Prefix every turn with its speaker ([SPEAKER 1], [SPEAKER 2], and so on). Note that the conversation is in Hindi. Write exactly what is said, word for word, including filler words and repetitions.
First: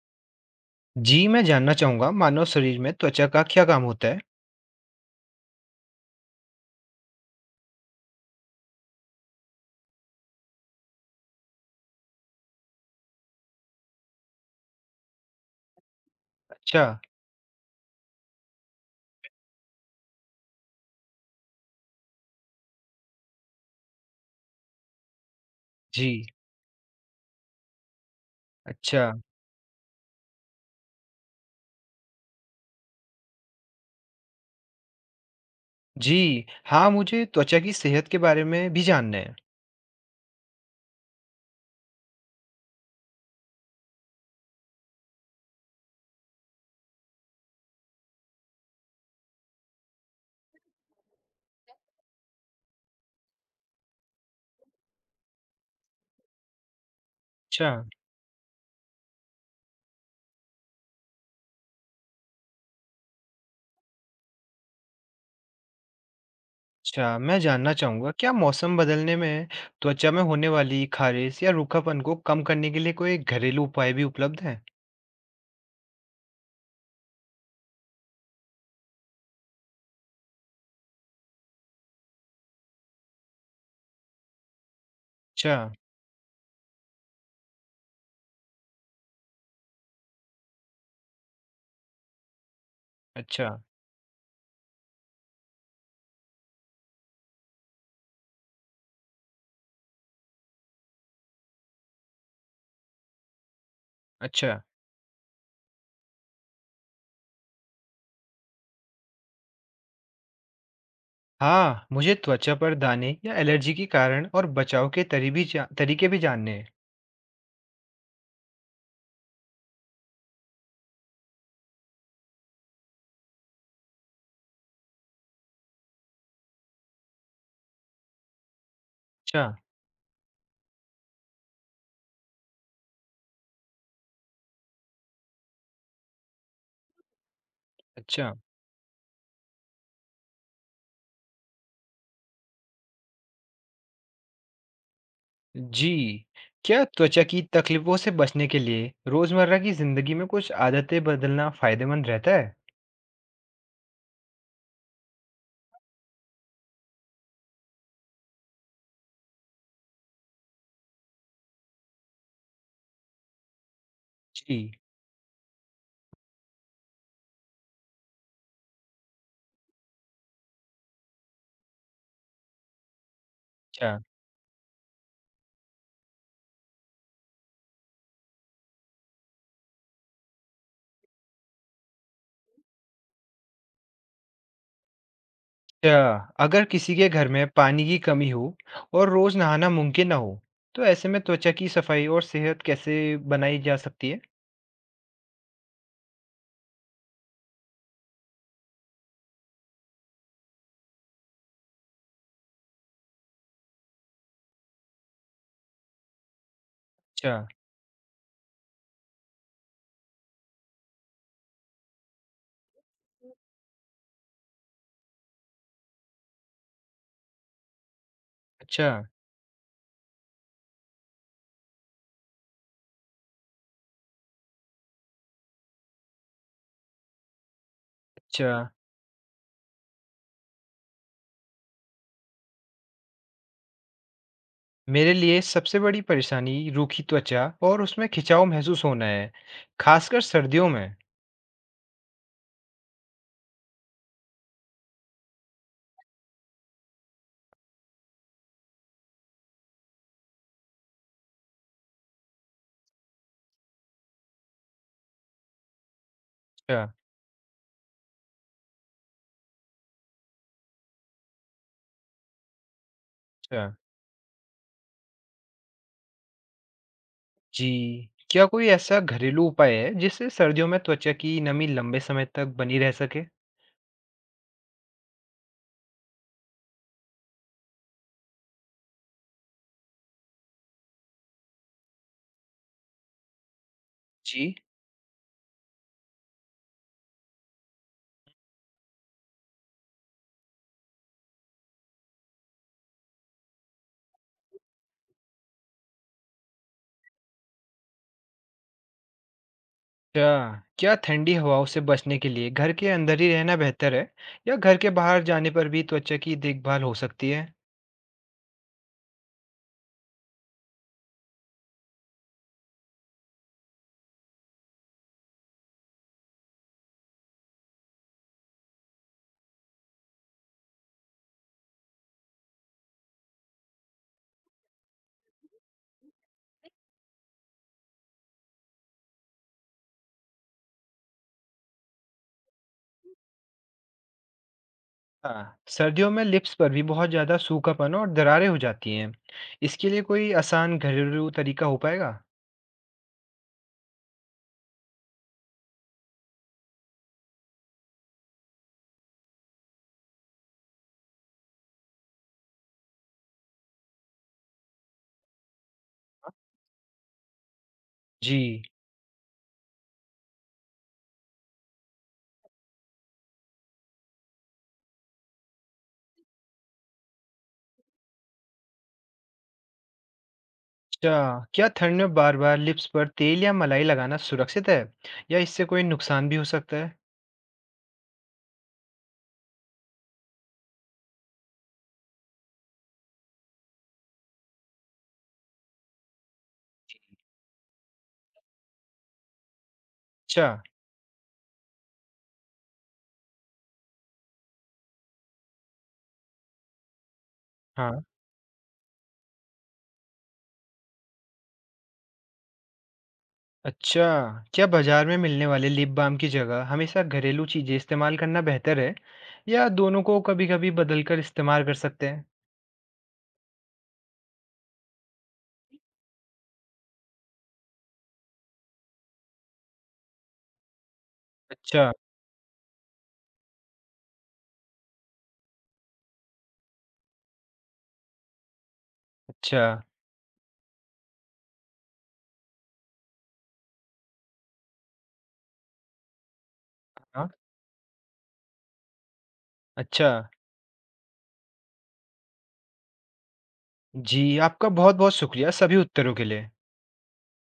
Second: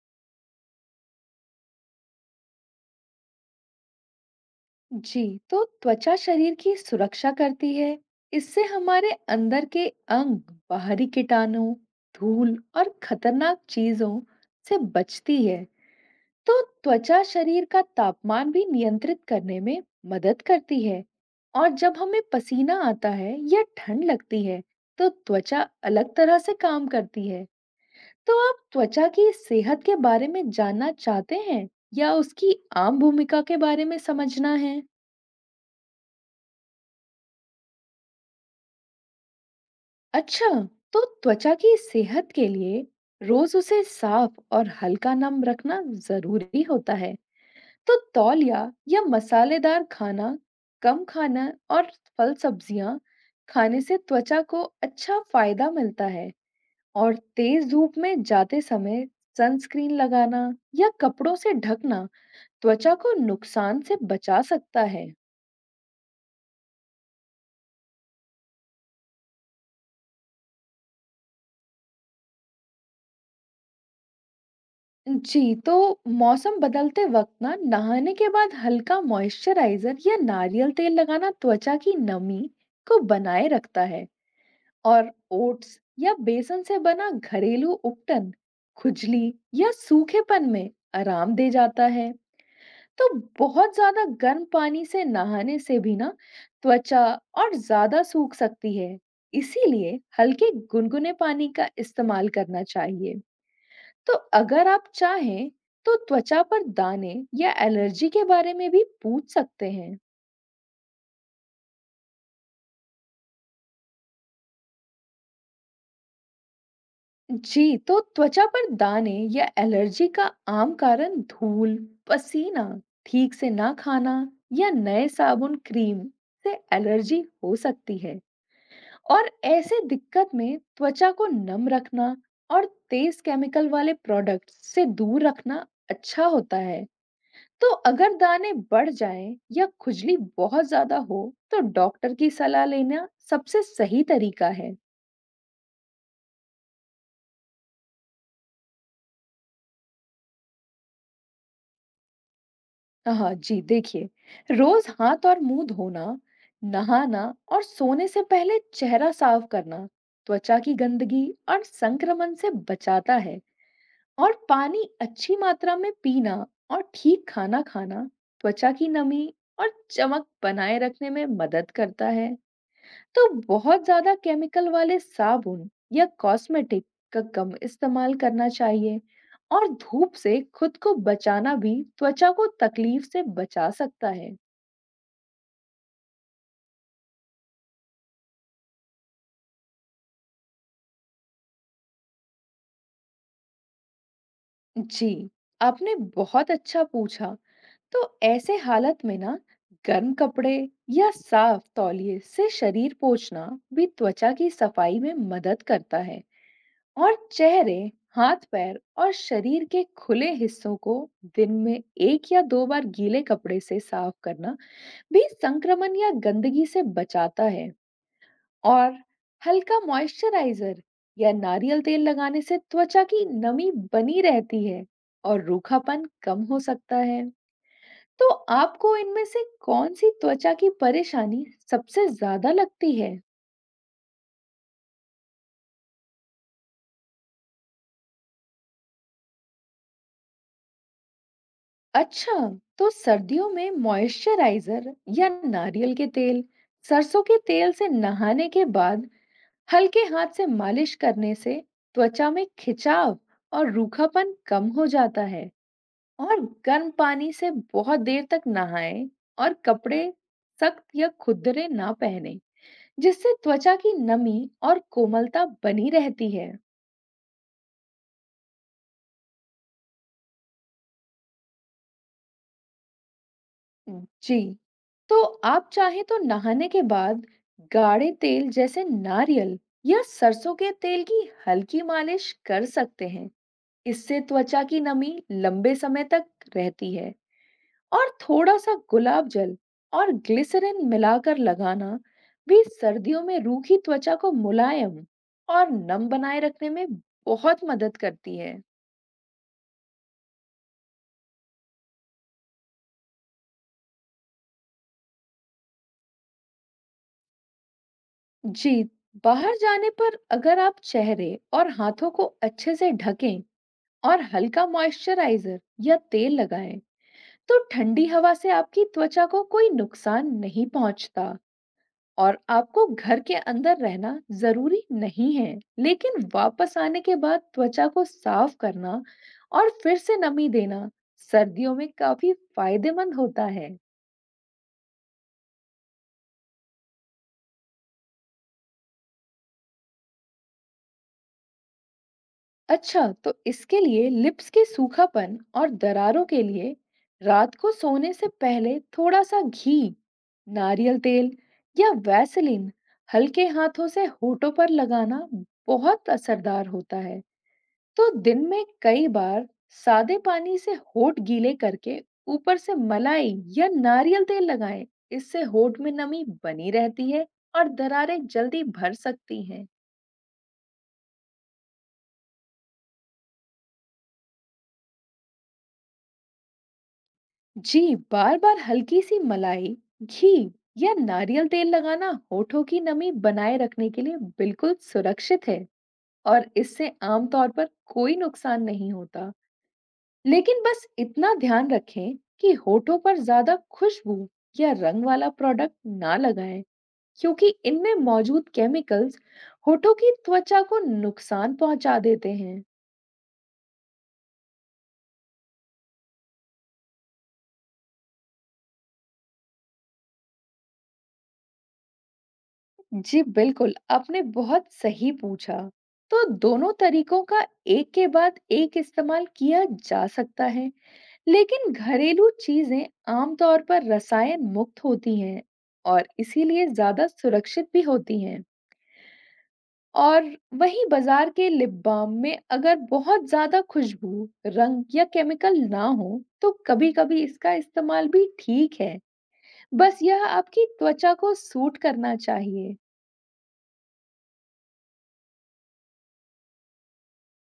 [SPEAKER 1] जी, मैं जानना चाहूँगा मानव शरीर में त्वचा का क्या काम होता है?
[SPEAKER 2] जी। तो त्वचा शरीर की सुरक्षा करती है। इससे हमारे अंदर के अंग बाहरी कीटाणु, धूल और खतरनाक चीजों से बचती है। तो
[SPEAKER 1] अच्छा।
[SPEAKER 2] त्वचा शरीर का तापमान भी नियंत्रित करने में मदद करती है। और जब हमें पसीना आता है या ठंड लगती है, तो त्वचा अलग
[SPEAKER 1] जी।
[SPEAKER 2] तरह से काम करती है। तो आप त्वचा
[SPEAKER 1] अच्छा।
[SPEAKER 2] की सेहत के बारे में जानना चाहते हैं या उसकी आम भूमिका के बारे में समझना है?
[SPEAKER 1] जी। हाँ, मुझे त्वचा की सेहत के बारे में भी जानना है।
[SPEAKER 2] अच्छा, तो त्वचा की सेहत के लिए रोज उसे साफ और हल्का नम रखना जरूरी होता है। तो तौलिया या मसालेदार खाना कम खाना और फल-सब्जियां खाने से त्वचा को अच्छा फायदा मिलता है। और तेज
[SPEAKER 1] अच्छा।
[SPEAKER 2] धूप में जाते समय सनस्क्रीन लगाना या कपड़ों से ढकना त्वचा को नुकसान से बचा सकता है।
[SPEAKER 1] अच्छा, मैं जानना चाहूँगा क्या मौसम बदलने में त्वचा में होने वाली ख़ारिश या रूखापन को कम करने के लिए कोई घरेलू उपाय भी उपलब्ध हैं?
[SPEAKER 2] जी, तो मौसम बदलते वक्त ना नहाने के बाद हल्का मॉइस्चराइज़र या नारियल तेल लगाना त्वचा की नमी को बनाए रखता है। और
[SPEAKER 1] अच्छा।
[SPEAKER 2] ओट्स या बेसन से बना घरेलू उपटन खुजली या सूखेपन में आराम दे जाता है। तो
[SPEAKER 1] अच्छा।
[SPEAKER 2] बहुत ज्यादा गर्म पानी से नहाने से भी ना त्वचा और ज्यादा सूख सकती है। इसीलिए हल्के गुनगुने पानी का इस्तेमाल करना चाहिए। तो
[SPEAKER 1] अच्छा।
[SPEAKER 2] अगर आप चाहें तो त्वचा पर दाने या एलर्जी के बारे में भी पूछ सकते हैं।
[SPEAKER 1] हाँ, मुझे त्वचा पर दाने या एलर्जी के कारण और बचाव के तरी भी जा तरीके भी जानने हैं।
[SPEAKER 2] जी, तो त्वचा पर दाने या एलर्जी का आम कारण धूल, पसीना, ठीक से ना खाना या नए साबुन क्रीम से एलर्जी हो सकती है। और
[SPEAKER 1] अच्छा।
[SPEAKER 2] ऐसे दिक्कत में त्वचा को नम रखना और तेज केमिकल वाले प्रोडक्ट से दूर रखना अच्छा होता है। तो अगर
[SPEAKER 1] अच्छा।
[SPEAKER 2] दाने बढ़ जाएं या खुजली बहुत ज्यादा हो, तो डॉक्टर की सलाह लेना सबसे सही तरीका है।
[SPEAKER 1] जी, क्या त्वचा की तकलीफों से बचने के लिए रोजमर्रा की जिंदगी में कुछ आदतें बदलना फायदेमंद रहता है?
[SPEAKER 2] हाँ जी, देखिए, रोज हाथ और मुंह धोना, नहाना और सोने से पहले चेहरा साफ करना त्वचा की गंदगी और संक्रमण से बचाता है। और
[SPEAKER 1] जी।
[SPEAKER 2] पानी अच्छी मात्रा में पीना और ठीक खाना खाना त्वचा की नमी और चमक बनाए रखने में मदद करता है। तो बहुत
[SPEAKER 1] अच्छा।
[SPEAKER 2] ज्यादा केमिकल वाले साबुन या कॉस्मेटिक का कम इस्तेमाल करना चाहिए। और धूप से खुद को बचाना भी त्वचा को तकलीफ से बचा सकता है।
[SPEAKER 1] अच्छा, अगर किसी के घर में पानी की कमी हो और रोज नहाना मुमकिन ना हो, तो ऐसे में त्वचा की सफाई और सेहत कैसे बनाई जा सकती है?
[SPEAKER 2] जी, आपने बहुत अच्छा पूछा। तो ऐसे हालत में ना गर्म कपड़े या साफ तौलिए से शरीर पोंछना भी त्वचा की सफाई में मदद करता है। और
[SPEAKER 1] अच्छा।
[SPEAKER 2] चेहरे, हाथ-पैर और शरीर के खुले हिस्सों को दिन में एक या दो बार गीले कपड़े से साफ करना भी संक्रमण या गंदगी से बचाता है।
[SPEAKER 1] अच्छा।
[SPEAKER 2] और हल्का मॉइस्चराइज़र या नारियल तेल लगाने से त्वचा की नमी बनी रहती है और रूखापन कम हो सकता है। तो
[SPEAKER 1] अच्छा।
[SPEAKER 2] आपको इनमें से कौन-सी त्वचा की परेशानी सबसे ज़्यादा लगती है?
[SPEAKER 1] मेरे लिए सबसे बड़ी परेशानी रूखी त्वचा और उसमें खिंचाव महसूस होना है, खासकर सर्दियों में।
[SPEAKER 2] अच्छा, तो सर्दियों में मॉइस्चराइजर या नारियल के तेल, सरसों के तेल से नहाने के बाद हल्के हाथ से मालिश करने से त्वचा में खिंचाव और रूखापन कम हो जाता है। और
[SPEAKER 1] अच्छा।
[SPEAKER 2] गर्म पानी से बहुत देर तक नहाएं और कपड़े सख्त या खुरदरे ना पहने, जिससे
[SPEAKER 1] अच्छा।
[SPEAKER 2] त्वचा की नमी और कोमलता बनी रहती है।
[SPEAKER 1] जी। क्या कोई ऐसा घरेलू उपाय है जिससे सर्दियों में त्वचा की नमी लंबे समय तक बनी रह सके?
[SPEAKER 2] जी, तो आप चाहें तो नहाने के बाद गाढ़े तेल जैसे नारियल या सरसों के तेल की हल्की मालिश कर सकते हैं। इससे
[SPEAKER 1] जी।
[SPEAKER 2] त्वचा की नमी लंबे समय तक रहती है। और थोड़ा सा गुलाब जल और ग्लिसरिन मिलाकर लगाना भी सर्दियों में रूखी त्वचा को मुलायम और नम बनाए रखने में बहुत मदद करती है।
[SPEAKER 1] अच्छा, क्या ठंडी हवाओं से बचने के लिए घर के अंदर ही रहना बेहतर है या घर के बाहर जाने पर भी त्वचा की देखभाल हो सकती है?
[SPEAKER 2] जी, बाहर जाने पर अगर आप चेहरे और हाथों को अच्छे से ढकें और हल्का मॉइस्चराइजर या तेल लगाएं, तो ठंडी हवा से आपकी त्वचा को कोई नुकसान नहीं पहुंचता। और आपको घर के अंदर रहना जरूरी नहीं है, लेकिन वापस आने के बाद त्वचा को साफ करना और फिर से नमी देना सर्दियों में काफी फायदेमंद होता है।
[SPEAKER 1] हाँ, सर्दियों में लिप्स पर भी बहुत ज़्यादा सूखापन और दरारें हो जाती हैं। इसके लिए कोई आसान घरेलू तरीका हो पाएगा?
[SPEAKER 2] अच्छा, तो इसके लिए लिप्स के सूखापन और दरारों के लिए रात को सोने से पहले थोड़ा सा घी, नारियल तेल या वैसलीन हल्के हाथों से होठों पर लगाना बहुत असरदार होता है। तो
[SPEAKER 1] जी।
[SPEAKER 2] दिन में कई बार सादे पानी से होठ गीले करके ऊपर से मलाई या नारियल तेल लगाएं। इससे होठ में नमी बनी रहती है और दरारें जल्दी भर सकती हैं।
[SPEAKER 1] अच्छा, क्या ठंड में बार-बार लिप्स पर तेल या मलाई लगाना सुरक्षित है या इससे कोई नुकसान भी हो सकता है?
[SPEAKER 2] जी, बार बार हल्की सी मलाई, घी या नारियल तेल लगाना होठों की नमी बनाए रखने के लिए बिल्कुल सुरक्षित है। और इससे आमतौर पर कोई नुकसान नहीं होता।
[SPEAKER 1] अच्छा।
[SPEAKER 2] लेकिन बस इतना ध्यान रखें कि होठों पर ज्यादा खुशबू या रंग वाला प्रोडक्ट ना लगाएं, क्योंकि इनमें
[SPEAKER 1] हाँ।
[SPEAKER 2] मौजूद केमिकल्स होठों की त्वचा को नुकसान पहुंचा देते हैं।
[SPEAKER 1] अच्छा, क्या बाजार में मिलने वाले लिप बाम की जगह हमेशा घरेलू चीजें इस्तेमाल करना बेहतर है या दोनों को कभी-कभी बदलकर इस्तेमाल कर सकते हैं?
[SPEAKER 2] जी बिल्कुल, आपने बहुत सही पूछा। तो दोनों तरीकों का एक के बाद एक इस्तेमाल किया जा सकता है, लेकिन
[SPEAKER 1] अच्छा।
[SPEAKER 2] घरेलू चीजें आमतौर पर रसायन मुक्त होती हैं और इसीलिए ज़्यादा सुरक्षित भी होती हैं।
[SPEAKER 1] अच्छा।
[SPEAKER 2] और वहीं बाजार के लिप बाम में अगर बहुत ज़्यादा खुशबू, रंग या केमिकल ना हो, तो कभी-कभी
[SPEAKER 1] हाँ।
[SPEAKER 2] इसका इस्तेमाल भी ठीक है। बस
[SPEAKER 1] अच्छा।
[SPEAKER 2] यह आपकी त्वचा को सूट करना चाहिए।
[SPEAKER 1] जी, आपका बहुत-बहुत शुक्रिया सभी उत्तरों के लिए।